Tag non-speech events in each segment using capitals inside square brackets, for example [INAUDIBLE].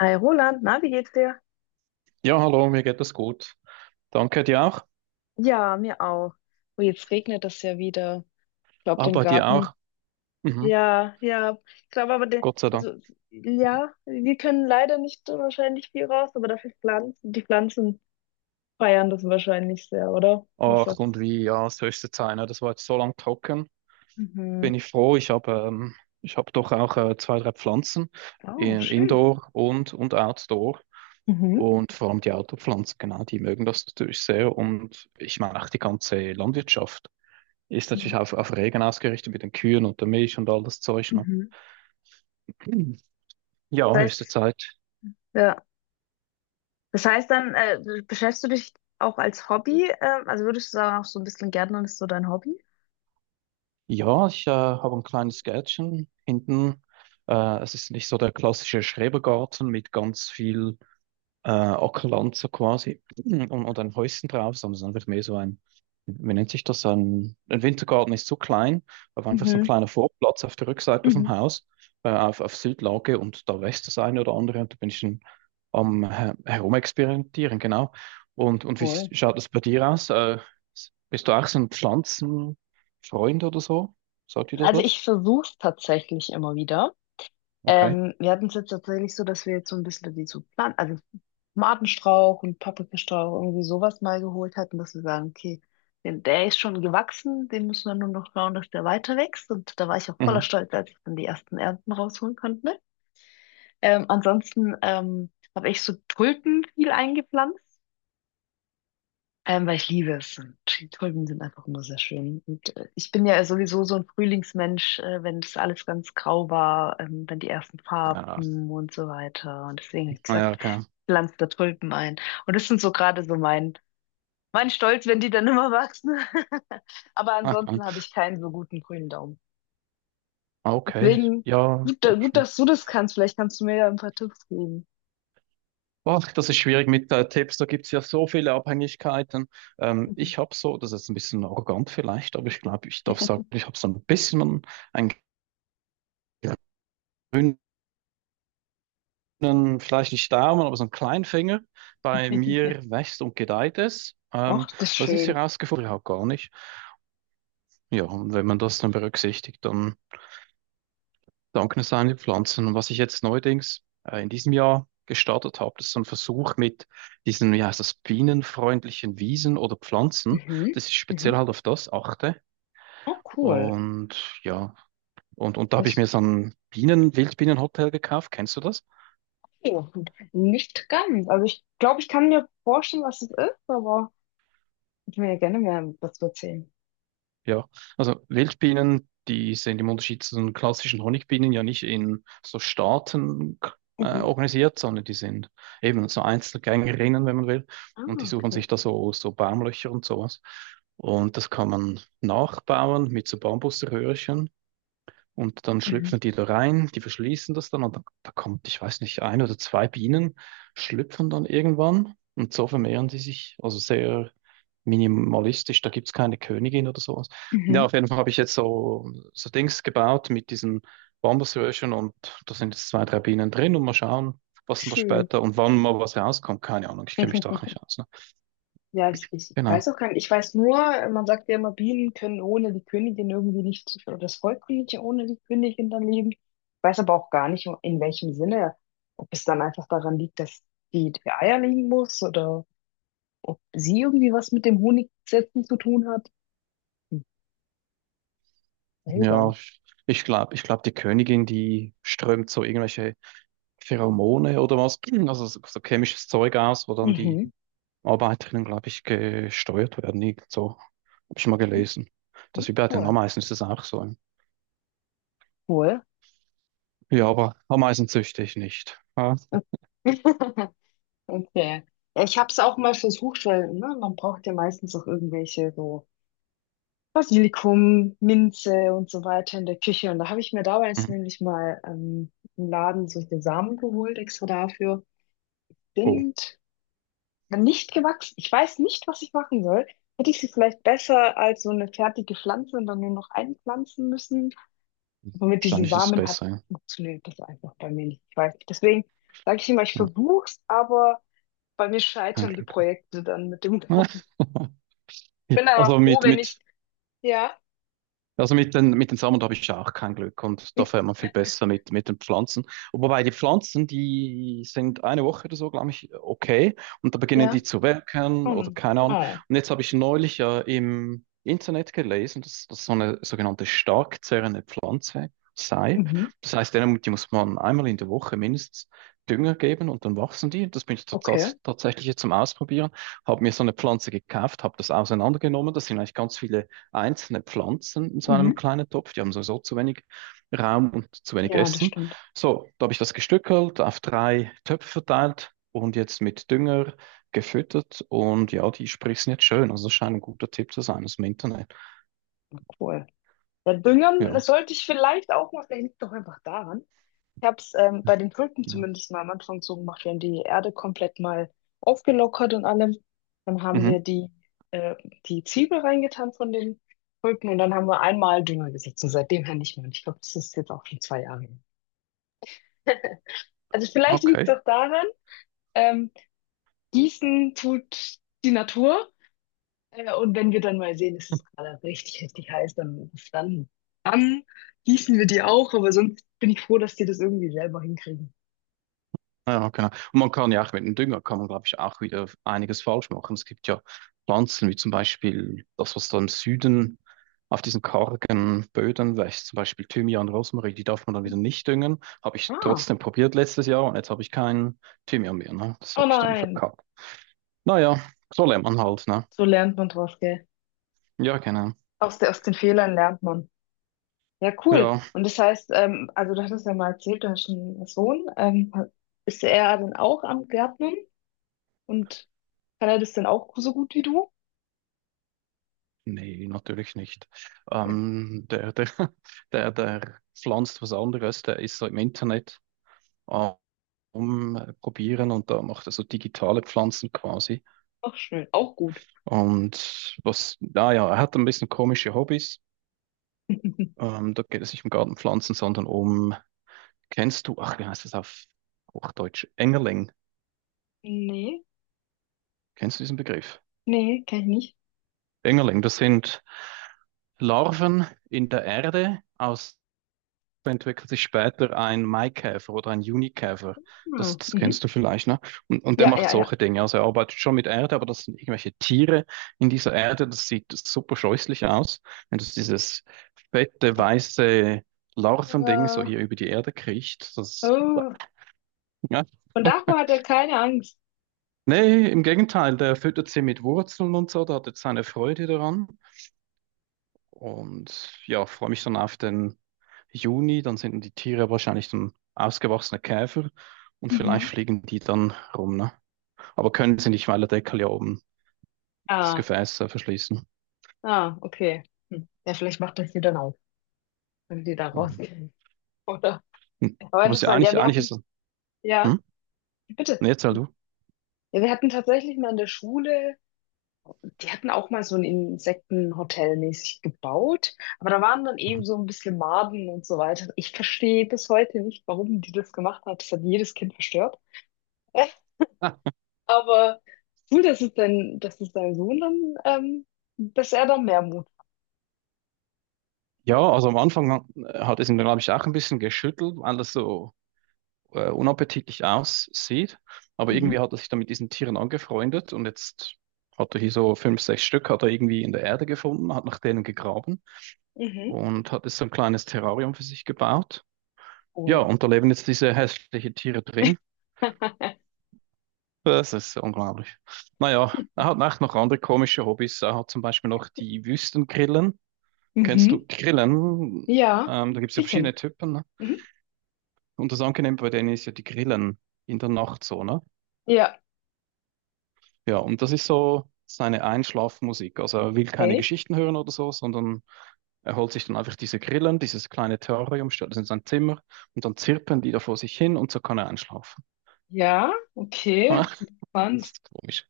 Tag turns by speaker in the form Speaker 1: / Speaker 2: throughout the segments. Speaker 1: Hi Roland, na, wie geht's dir?
Speaker 2: Ja, hallo, mir geht es gut. Danke dir auch.
Speaker 1: Ja, mir auch. Oh, jetzt regnet es ja wieder. Ich glaube, den
Speaker 2: Aber dir auch.
Speaker 1: Garten.
Speaker 2: Mhm.
Speaker 1: Ja, ja. Ich glaube aber, der,
Speaker 2: Gott sei Dank.
Speaker 1: also, ja, wir können leider nicht so wahrscheinlich viel raus, aber dafür Pflanzen. Die Pflanzen feiern das wahrscheinlich sehr, oder? Was
Speaker 2: Ach,
Speaker 1: sagst
Speaker 2: und wie, ja, es höchste Zeit, ne? Das war jetzt so lang trocken. Bin
Speaker 1: Mhm.
Speaker 2: ich froh. Ich habe doch auch zwei, drei Pflanzen.
Speaker 1: Oh, schön.
Speaker 2: Indoor und, Outdoor.
Speaker 1: Du? Mhm.
Speaker 2: Und vor allem die Outdoor-Pflanzen, genau, die mögen das natürlich sehr. Und ich meine auch die ganze Landwirtschaft ist natürlich
Speaker 1: Ja.
Speaker 2: auf Regen ausgerichtet mit den Kühen und der Milch und all das Zeug, ne?
Speaker 1: Mhm.
Speaker 2: Mhm. Ja,
Speaker 1: Das
Speaker 2: höchste
Speaker 1: heißt,
Speaker 2: Zeit.
Speaker 1: ja. Das heißt dann, beschäftigst du dich auch als Hobby? Also würdest du sagen, auch so ein bisschen Gärtnern ist so dein Hobby?
Speaker 2: Ja, ich habe ein kleines Gärtchen hinten. Es ist nicht so der klassische Schrebergarten mit ganz viel Ackerland so quasi [CLEARS THROAT] und, ein Häuschen drauf, sondern es ist einfach mehr so ein, wie nennt sich das, ein Wintergarten ist so klein, aber einfach so ein
Speaker 1: Mhm.
Speaker 2: kleiner Vorplatz auf der Rückseite vom
Speaker 1: Mhm.
Speaker 2: Haus, auf Südlage und da wächst das eine oder andere und da bin ich schon am Herumexperimentieren, genau. Und, wie
Speaker 1: Voll.
Speaker 2: schaut das bei dir aus? Bist du auch so ein Pflanzenfreund oder so? Sagt dir das
Speaker 1: Also
Speaker 2: was?
Speaker 1: ich versuche es tatsächlich immer wieder.
Speaker 2: Okay.
Speaker 1: Wir hatten es jetzt tatsächlich so, dass wir jetzt so ein bisschen die so pflanzen, also Tomatenstrauch und Paprikastrauch irgendwie sowas mal geholt hatten, dass wir sagen, okay, den, der ist schon gewachsen, den müssen wir nur noch schauen, dass der weiter wächst. Und da war ich auch voller
Speaker 2: Mhm.
Speaker 1: Stolz, als ich dann die ersten Ernten rausholen konnte. Ansonsten habe ich so Tulpen viel eingepflanzt. Weil ich liebe es. Und die Tulpen sind einfach nur sehr schön. Und ich bin ja sowieso so ein Frühlingsmensch, wenn das alles ganz grau war, dann die ersten
Speaker 2: Ja,
Speaker 1: Farben und so weiter. Und deswegen habe ich
Speaker 2: ja,
Speaker 1: gesagt,
Speaker 2: okay.
Speaker 1: pflanz da Tulpen ein. Und das sind so gerade so mein Stolz, wenn die dann immer wachsen. [LAUGHS] Aber ansonsten habe
Speaker 2: [LAUGHS]
Speaker 1: ich keinen so guten grünen Daumen.
Speaker 2: Okay,
Speaker 1: Deswegen
Speaker 2: ja, doch
Speaker 1: gut,
Speaker 2: schon.
Speaker 1: dass du das kannst. Vielleicht kannst du mir ja ein paar Tipps geben.
Speaker 2: Boah, das ist schwierig mit Tipps, da gibt es ja so viele Abhängigkeiten.
Speaker 1: Mhm.
Speaker 2: Ich habe so, das ist ein bisschen arrogant vielleicht, aber ich glaube, ich darf sagen, ich habe so ein bisschen einen grünen, vielleicht nicht Daumen, aber so einen kleinen Finger. Bei mir
Speaker 1: [LAUGHS]
Speaker 2: wächst und gedeiht es.
Speaker 1: Ach, das ist
Speaker 2: Was ich
Speaker 1: schön.
Speaker 2: herausgefunden habe, gar nicht. Ja, und wenn man das dann berücksichtigt, dann dankensame Pflanzen. Und was ich jetzt neuerdings in diesem Jahr gestartet habe, das ist so ein Versuch mit diesen, wie heißt das, bienenfreundlichen Wiesen oder Pflanzen,
Speaker 1: Mhm.
Speaker 2: dass ich
Speaker 1: Mhm.
Speaker 2: speziell halt auf das achte.
Speaker 1: Oh, cool.
Speaker 2: Und ja, und, da habe ich
Speaker 1: Das
Speaker 2: mir so ein Bienen, Wildbienenhotel gekauft. Kennst du das?
Speaker 1: Ja, nicht ganz. Also ich glaube, ich kann mir vorstellen, was es ist, aber ich will ja gerne mehr dazu erzählen.
Speaker 2: Ja, also Wildbienen, die sind im Unterschied zu den klassischen Honigbienen ja nicht in so Staaten
Speaker 1: Mhm.
Speaker 2: organisiert, sondern die sind eben so Einzelgängerinnen, wenn man will.
Speaker 1: Ah,
Speaker 2: Und die suchen sich
Speaker 1: okay.
Speaker 2: da so, so Baumlöcher und sowas. Und das kann man nachbauen mit so Bambuserhörchen. Und dann
Speaker 1: Mhm.
Speaker 2: schlüpfen die da rein, die verschließen das dann und da, da kommt, ich weiß nicht, ein oder zwei Bienen schlüpfen dann irgendwann und so vermehren die sich, also sehr minimalistisch, da gibt es keine Königin oder sowas. Ja,
Speaker 1: Mhm.
Speaker 2: auf jeden Fall habe ich jetzt so, so Dings gebaut mit diesen Bambusröhrchen und da sind jetzt zwei, drei Bienen drin und mal schauen, was denn da
Speaker 1: Schön.
Speaker 2: später und wann mal was rauskommt, keine Ahnung, ich kenne mich doch nicht
Speaker 1: [LAUGHS]
Speaker 2: aus. Ne?
Speaker 1: Ja, ich
Speaker 2: Genau,
Speaker 1: weiß auch gar nicht. Ich weiß nur, man sagt ja immer, Bienen können ohne die Königin irgendwie nicht, oder das Volk kann nicht ohne die Königin dann leben. Ich weiß aber auch gar nicht, in welchem Sinne. Ob es dann einfach daran liegt, dass die, die Eier legen muss oder ob sie irgendwie was mit dem Honigsetzen zu tun hat. Hm, seltsam.
Speaker 2: ja, ich glaube, die Königin, die strömt so irgendwelche Pheromone oder was, [CLEARS THROAT] also so, so chemisches Zeug aus, wo dann die
Speaker 1: Mhm.
Speaker 2: Arbeiterinnen, glaube ich, gesteuert werden. Irgend so habe ich mal gelesen.
Speaker 1: Ja,
Speaker 2: Das wie bei den
Speaker 1: cool,
Speaker 2: Ameisen ist das auch so.
Speaker 1: cool.
Speaker 2: Ja, aber Ameisen züchte ich nicht. Ah.
Speaker 1: [LAUGHS] Okay. Ja, ich habe es auch mal versucht, weil ne, man braucht ja meistens auch irgendwelche so Basilikum, Minze und so weiter in der Küche. Und da habe ich mir damals
Speaker 2: Mhm.
Speaker 1: nämlich mal im Laden solche Samen geholt, extra dafür.
Speaker 2: Oh,
Speaker 1: Sind nicht gewachsen. Ich weiß nicht, was ich machen soll. Hätte ich sie vielleicht besser als so eine fertige Pflanze und dann nur noch einpflanzen müssen? Aber mit diesen
Speaker 2: wahrscheinlich ist es
Speaker 1: Samen hat
Speaker 2: besser. Ja.
Speaker 1: funktioniert das einfach bei mir nicht. Ich weiß nicht. Deswegen sage ich immer, ich
Speaker 2: Ja,
Speaker 1: versuch's, aber bei mir
Speaker 2: kein
Speaker 1: scheitern die
Speaker 2: Glück.
Speaker 1: Projekte dann mit dem [LAUGHS] Garten.
Speaker 2: [LAUGHS]
Speaker 1: Ich
Speaker 2: Ja,
Speaker 1: bin aber
Speaker 2: also
Speaker 1: froh,
Speaker 2: mit,
Speaker 1: wenn ich,
Speaker 2: mit
Speaker 1: ja,
Speaker 2: Also mit den, mit den Samen habe ich auch kein Glück und da
Speaker 1: [LAUGHS]
Speaker 2: fährt man viel besser mit den Pflanzen. Wobei die Pflanzen, die sind eine Woche oder so, glaube ich, okay. Und da beginnen
Speaker 1: ja,
Speaker 2: die zu welken oder
Speaker 1: hm.
Speaker 2: keine Ahnung.
Speaker 1: Oh,
Speaker 2: Und jetzt habe ich neulich ja im Internet gelesen, dass das so eine sogenannte stark zerrende Pflanze sei.
Speaker 1: mhm.
Speaker 2: Das heißt, die muss man einmal in der Woche mindestens Dünger geben und dann wachsen die. Das bin ich
Speaker 1: Okay,
Speaker 2: tatsächlich jetzt zum Ausprobieren. Habe mir so eine Pflanze gekauft, habe das auseinandergenommen. Das sind eigentlich ganz viele einzelne Pflanzen in so
Speaker 1: mhm.
Speaker 2: einem kleinen Topf. Die haben sowieso zu wenig Raum und zu wenig
Speaker 1: Ja, das
Speaker 2: Essen.
Speaker 1: stimmt.
Speaker 2: So, da habe ich das gestückelt, auf drei Töpfe verteilt und jetzt mit Dünger gefüttert. Und ja, die sprießen jetzt schön. Also das scheint ein guter Tipp zu sein aus dem Internet.
Speaker 1: Cool. Ja, düngen das
Speaker 2: Ja.
Speaker 1: sollte ich vielleicht auch mal, vielleicht liegt doch einfach daran. Ich habe es bei den Tulpen
Speaker 2: Ja.
Speaker 1: zumindest mal am Anfang so gemacht. Wir haben die Erde komplett mal aufgelockert und allem. Dann haben wir
Speaker 2: Mhm.
Speaker 1: äh, die Zwiebel reingetan von den Tulpen und dann haben wir einmal Dünger gesetzt und seitdem her nicht mehr. Und ich glaube, das ist jetzt auch schon 2 Jahre her. [LAUGHS] Also vielleicht liegt es
Speaker 2: Okay.
Speaker 1: auch daran, ähm, gießen tut die Natur. Und wenn wir dann mal sehen, es ist gerade richtig, richtig heiß, dann, dann gießen wir die auch. Aber sonst bin ich froh, dass die das irgendwie selber hinkriegen.
Speaker 2: Ah, ja, genau. Und man kann ja auch mit dem Dünger, kann man, glaube ich, auch wieder einiges falsch machen. Es gibt ja Pflanzen, wie zum Beispiel das, was da im Süden auf diesen kargen Böden wächst, zum Beispiel Thymian, Rosmarin, die darf man dann wieder nicht düngen. Habe ich
Speaker 1: Ah,
Speaker 2: trotzdem probiert letztes Jahr und jetzt habe ich keinen Thymian mehr, ne? Das
Speaker 1: oh
Speaker 2: habe ich dann
Speaker 1: nein.
Speaker 2: verkackt. Naja, so lernt man halt, ne?
Speaker 1: So lernt man draus, gell?
Speaker 2: Ja, genau.
Speaker 1: Aus, der, aus den Fehlern lernt man. Ja, cool.
Speaker 2: Ja,
Speaker 1: Und das heißt, also du hattest ja mal erzählt, du hast einen Sohn. Ist er dann auch am Gärtnern? Und kann er das denn auch so gut wie du?
Speaker 2: nee, natürlich nicht. Der, [LAUGHS] der, der pflanzt was anderes, der ist so im Internet rumprobieren und da macht er so digitale Pflanzen quasi.
Speaker 1: Auch schön, auch gut.
Speaker 2: Und was, naja, er hat ein bisschen komische Hobbys.
Speaker 1: [LAUGHS]
Speaker 2: Da geht es nicht um Gartenpflanzen, sondern um, kennst du, ach, wie heißt das auf Hochdeutsch? Engerling.
Speaker 1: Nee.
Speaker 2: Kennst du diesen Begriff?
Speaker 1: Nee, kann ich nicht.
Speaker 2: Engerling, das sind Larven in der Erde, aus entwickelt sich später ein Maikäfer oder ein Junikäfer. Das,
Speaker 1: Ah,
Speaker 2: das
Speaker 1: mhm.
Speaker 2: kennst du vielleicht, ne? Und der
Speaker 1: Ja,
Speaker 2: macht
Speaker 1: ja, ja.
Speaker 2: solche Dinge. Also er arbeitet schon mit Erde, aber das sind irgendwelche Tiere in dieser Erde. Das sieht super scheußlich aus, wenn das dieses fette, weiße Larvending so
Speaker 1: Äh,
Speaker 2: hier über die Erde kriecht. Das,
Speaker 1: Oh.
Speaker 2: ja.
Speaker 1: Und davor hat er keine Angst.
Speaker 2: Nee, im Gegenteil, der füttert sie mit Wurzeln und so, da hat jetzt seine Freude daran. Und ja, freue mich dann auf den Juni. Dann sind die Tiere wahrscheinlich dann ausgewachsene Käfer und vielleicht
Speaker 1: Mhm.
Speaker 2: fliegen die dann rum, ne? Aber können sie nicht, weil der Deckel ja oben das
Speaker 1: Ah,
Speaker 2: Gefäß verschließen.
Speaker 1: ah, okay. Hm. Ja, vielleicht macht das hier dann auch, wenn die da
Speaker 2: Mhm.
Speaker 1: rausgehen. [LAUGHS] Oder?
Speaker 2: Hm.
Speaker 1: Aber
Speaker 2: Aber es ist ja
Speaker 1: interessant. Ja,
Speaker 2: eigentlich,
Speaker 1: wir
Speaker 2: eigentlich
Speaker 1: hatten.
Speaker 2: ist es.
Speaker 1: Ja,
Speaker 2: Hm?
Speaker 1: bitte.
Speaker 2: Nee, erzähl du.
Speaker 1: Ja, wir hatten tatsächlich mal in der Schule, die hatten auch mal so ein Insektenhotel mäßig gebaut, aber da waren dann
Speaker 2: Mhm.
Speaker 1: eben so ein bisschen Maden und so weiter. Ich verstehe bis heute nicht, warum die das gemacht hat. Das hat jedes Kind verstört. Äh,
Speaker 2: Ah.
Speaker 1: Aber cool, dass es dein Sohn dann, ähm, dass er da mehr Mut.
Speaker 2: Ja, also am Anfang hat es ihn, glaube ich, auch ein bisschen geschüttelt, weil das so unappetitlich aussieht. Aber
Speaker 1: Mhm.
Speaker 2: irgendwie hat er sich dann mit diesen Tieren angefreundet und jetzt hat er hier so fünf, sechs Stück, hat er irgendwie in der Erde gefunden, hat nach denen gegraben
Speaker 1: Mhm.
Speaker 2: und hat jetzt so ein kleines Terrarium für sich gebaut. Ja,
Speaker 1: Cool.
Speaker 2: und da leben jetzt diese hässlichen Tiere drin.
Speaker 1: [LAUGHS]
Speaker 2: Das ist unglaublich. Naja, er hat auch noch andere komische Hobbys. Er hat zum Beispiel noch die Wüstengrillen. Kennst
Speaker 1: Mhm.
Speaker 2: du Grillen?
Speaker 1: Ja,
Speaker 2: Da gibt es ja
Speaker 1: die kenne ich.
Speaker 2: verschiedene Typen. Ne?
Speaker 1: Mhm.
Speaker 2: Und das Angenehme bei denen ist ja die Grillen in der Nacht so, ne?
Speaker 1: Ja.
Speaker 2: Ja, und das ist so seine Einschlafmusik. Also er will keine
Speaker 1: Ey.
Speaker 2: Geschichten hören oder so, sondern er holt sich dann einfach diese Grillen, dieses kleine Terrarium, stellt das in sein Zimmer und dann zirpen die da vor sich hin und so kann er einschlafen.
Speaker 1: Ja, okay.
Speaker 2: [LAUGHS] Das
Speaker 1: Spannend.
Speaker 2: ist komisch.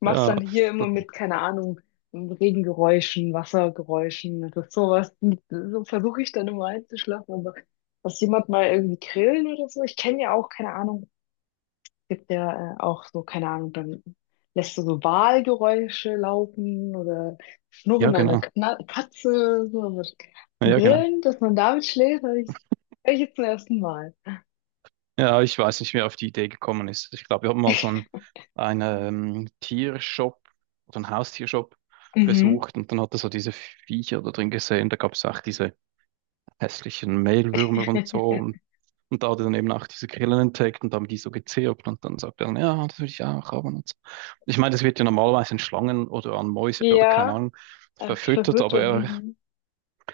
Speaker 1: Machst
Speaker 2: Ja,
Speaker 1: dann hier immer mit, keine Ahnung, Regengeräuschen, Wassergeräuschen, das ist sowas. So versuche ich dann immer einzuschlafen, aber dass jemand mal irgendwie grillen oder so, ich kenne ja auch, keine Ahnung, es gibt ja auch so, keine Ahnung, dann lässt du so Walgeräusche laufen oder
Speaker 2: ja,
Speaker 1: Schnurren einer
Speaker 2: genau.
Speaker 1: Kna Katze, so, aber
Speaker 2: Ja, genau.
Speaker 1: grillen, dass man damit schläft, hör ich jetzt zum ersten Mal.
Speaker 2: Ja, ich weiß nicht, wer auf die Idee gekommen ist. Ich glaube, wir haben mal so einen, einen Tiershop oder einen Haustiershop
Speaker 1: Mhm.
Speaker 2: besucht und dann hat er so diese Viecher da drin gesehen. Da gab es auch diese hässlichen Mehlwürmer und so.
Speaker 1: [LAUGHS]
Speaker 2: Und, da hat er dann eben auch diese Grillen entdeckt und haben die so gezirpt und dann sagt er dann, ja, das will ich auch haben und so. Ich meine, das wird ja normalerweise an Schlangen oder an Mäuse oder keine
Speaker 1: Ja,
Speaker 2: Ahnung verfüttert,
Speaker 1: verwirrt und mhm.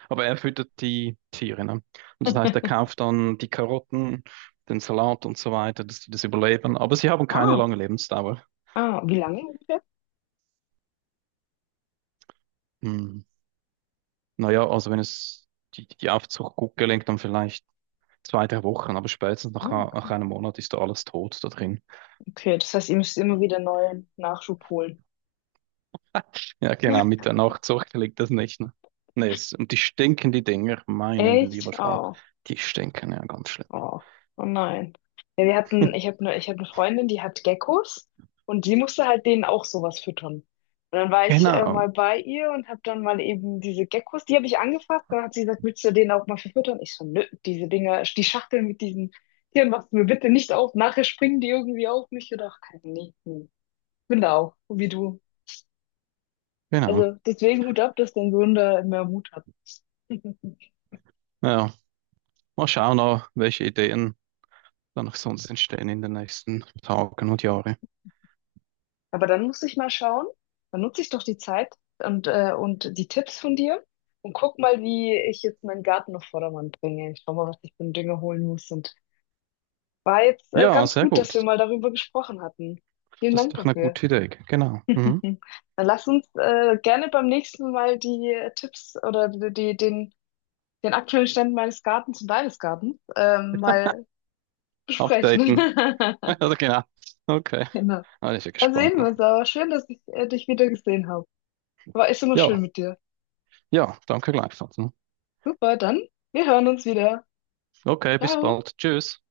Speaker 2: aber er füttert die Tiere, ne? Und das heißt, er
Speaker 1: [LAUGHS]
Speaker 2: kauft dann die Karotten, den Salat und so weiter, dass die das überleben. Aber sie haben keine
Speaker 1: Ah,
Speaker 2: lange Lebensdauer.
Speaker 1: ah, wie lange?
Speaker 2: Hm. Naja, also wenn es die, die Aufzucht gut gelingt, dann vielleicht zwei, drei Wochen, aber spätestens nach,
Speaker 1: Oh,
Speaker 2: nach
Speaker 1: okay,
Speaker 2: einem Monat ist da alles tot da drin.
Speaker 1: okay, das heißt, ihr müsst immer wieder neuen Nachschub holen.
Speaker 2: Ja, genau, mit
Speaker 1: [LAUGHS]
Speaker 2: der Nachzucht gelingt das nicht. Ne? Nee, es, und die stinken, die Dinger, mein
Speaker 1: Echt?
Speaker 2: lieber Schwan.
Speaker 1: Oh,
Speaker 2: Die stinken ja ganz schlimm.
Speaker 1: oh, oh nein. Ja, wir hatten, ich hab eine Freundin, die hat Geckos und die musste halt denen auch sowas füttern. Und dann war ich
Speaker 2: Genau,
Speaker 1: mal bei ihr und habe dann mal eben diese Geckos, die habe ich angefasst. Dann hat sie gesagt, willst du denen auch mal verfüttern? Ich so, nö, diese Dinger, die Schachteln mit diesen Tieren machst du mir bitte nicht auf. Nachher springen die irgendwie auf mich. Oder? Ach, keine, nee, nee. Ich bin da auch, wie du.
Speaker 2: genau.
Speaker 1: Also deswegen Hut ab, dass dein Sohn da mehr Mut hat. [LAUGHS]
Speaker 2: Ja, mal schauen, noch, welche Ideen dann auch sonst entstehen in den nächsten Tagen und Jahren.
Speaker 1: Aber dann muss ich mal schauen, dann nutze ich doch die Zeit und, und die Tipps von dir und guck mal, wie ich jetzt meinen Garten auf Vordermann bringe. Ich schau mal, was ich für einen Dünger holen muss. Und war jetzt,
Speaker 2: Ja,
Speaker 1: ganz
Speaker 2: sehr
Speaker 1: gut, dass wir
Speaker 2: gut.
Speaker 1: mal darüber gesprochen hatten. Vielen
Speaker 2: Das ist
Speaker 1: Dank
Speaker 2: doch eine
Speaker 1: dafür.
Speaker 2: gute Idee. Genau.
Speaker 1: [LAUGHS]
Speaker 2: Mhm.
Speaker 1: Mhm. Dann lass uns, gerne beim nächsten Mal die Tipps oder den aktuellen Stand meines Gartens und deines Gartens, mal besprechen.
Speaker 2: Updaten.
Speaker 1: [LAUGHS]
Speaker 2: [LAUGHS] Oder genau. Okay.
Speaker 1: Genau.
Speaker 2: Ah, ich bin
Speaker 1: Dann
Speaker 2: gespannt.
Speaker 1: sehen wir
Speaker 2: Ne?
Speaker 1: uns aber. Schön, dass ich, dich wieder gesehen habe. War ist immer
Speaker 2: Ja,
Speaker 1: schön mit dir.
Speaker 2: ja, danke gleichfalls. Ne?
Speaker 1: Super, dann wir hören uns wieder.
Speaker 2: Okay, bis
Speaker 1: Ciao.
Speaker 2: bald. Tschüss.